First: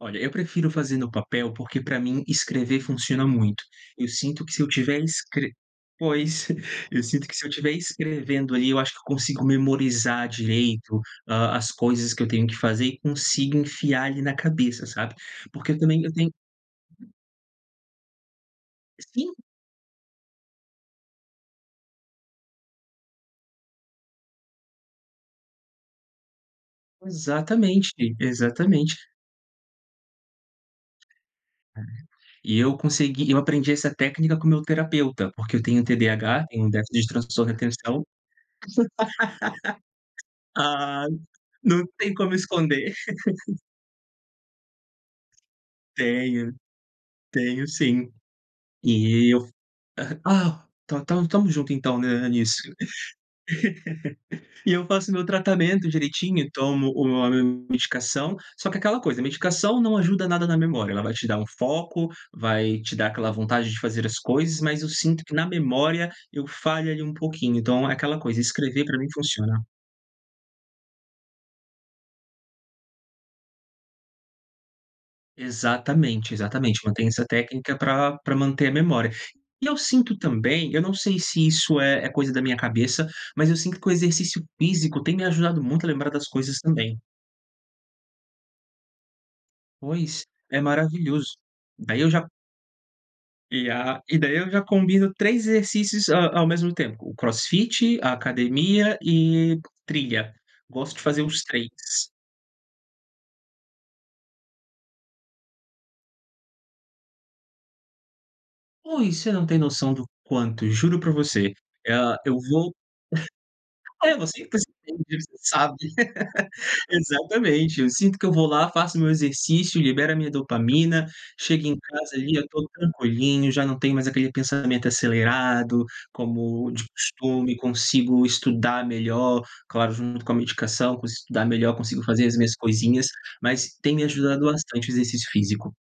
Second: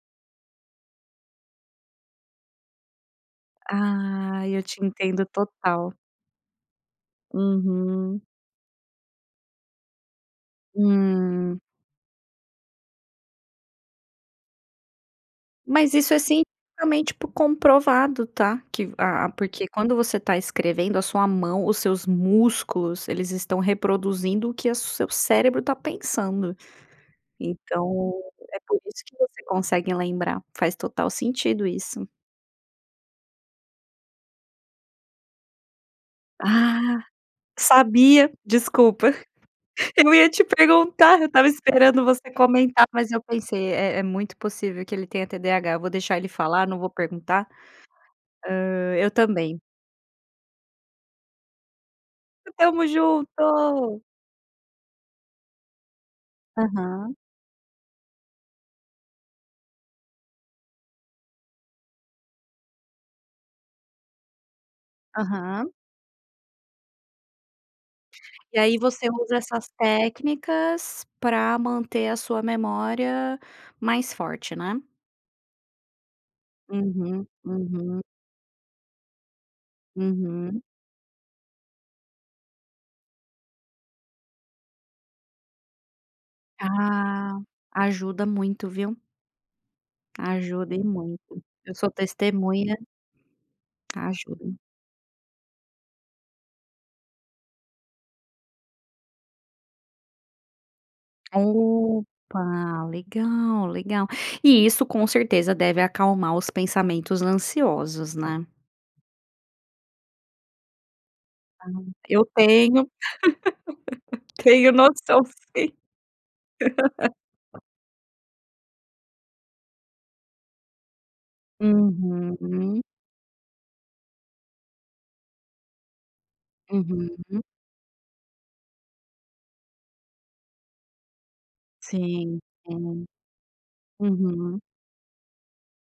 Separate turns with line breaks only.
Olha, eu prefiro fazer no papel, porque para mim escrever funciona muito. Eu sinto
Ah,
que, se
eu
eu
te
tiver
entendo
escre
total.
pois, eu sinto que se eu tiver
Uhum.
escrevendo ali, eu acho que eu consigo memorizar direito, hã,
Hum.
as coisas que eu tenho que fazer e consigo enfiar ali na cabeça, sabe. Porque eu
Mas
também eu
isso é
tenho
cientificamente po comprovado tá, que a a
Sim.
porque quando você tá escrevendo a sua mão, os seus músculos eles estão reproduzindo o que a o seu cérebro tá pensando. Então
Exatamente,
é por
exatamente.
isso que você consegue lembrar, faz
É,
total sentido isso.
e eu consegui eu aprendi essa técnica com o meu terapeuta, porque eu tenho TDAH, tenho déficit
Ah,
de transtorno e atenção. Você
sabia desculpa. Eu ia te
tá Ah,
perguntar, eu estava
não
esperando
tem
você
como
comentar,
esconder.
mas eu pensei é é muito possível que ele tenha TDAH. Eu vou deixar ele
Tenho,
falar, não vou perguntar.
tenho sim.
Hã, eu
E eu
também.
ah, ta ta estamos junto então, né, nisso.
Estamos junto!
E eu faço o meu tratamento direitinho, tomo
Aham.
o a medicação, só que é aquela coisa: medicação não ajuda nada na memória, ela vai te dar um foco, vai te dar aquela vontade de fazer as coisas, mas eu sinto que, na
Aham.
memória, eu falho ali um pouquinho. Então, é aquela coisa:
E aí
escrever, para mim,
você usa
funciona.
essas técnicas para manter a sua memória mais forte, né?
Exatamente, exatamente, mantém essa
Uhum,
técnica
uhum.
pra pra manter a memória. E eu sinto
Uhum.
também eu não sei se isso é é coisa da minha cabeça, mas eu sinto que o exercício físico tem me ajudado muito a lembrar das coisas também.
Ah, ajuda muito viu.
Pois, é
Ajuda e
maravilhoso.
muito, eu sou
Daí eu já
testemunha
e a e daí eu
ajuda.
já combino 3 exercícios a ao mesmo tempo, o crossfit, a academia e trilha. Gosto de fazer os 3.
Opa, legal, legal. E isso com certeza deve acalmar os pensamentos ansiosos, né.
Pois, você não tem noção do quanto, juro para você.
Ah,
Eh,
eu
eu vou.
tenho,
É você
tenho noção
[unintelligible]
sim.
sabe. Exatamente, eu sinto que eu vou lá, faço o meu exercício, libero a minha dopamina, chego em casa ali, eu tô
Uhum.
tranquilinho, já não tenho mais aquele pensamento acelerado como de
Uhum.
costume, consigo estudar melhor, claro, junto com a medicação, consigo estudar melhor, consigo fazer as
Sim,
minhas coisinhas,
sim,
mas tem me ajudado
uhum.
bastante o exercício físico.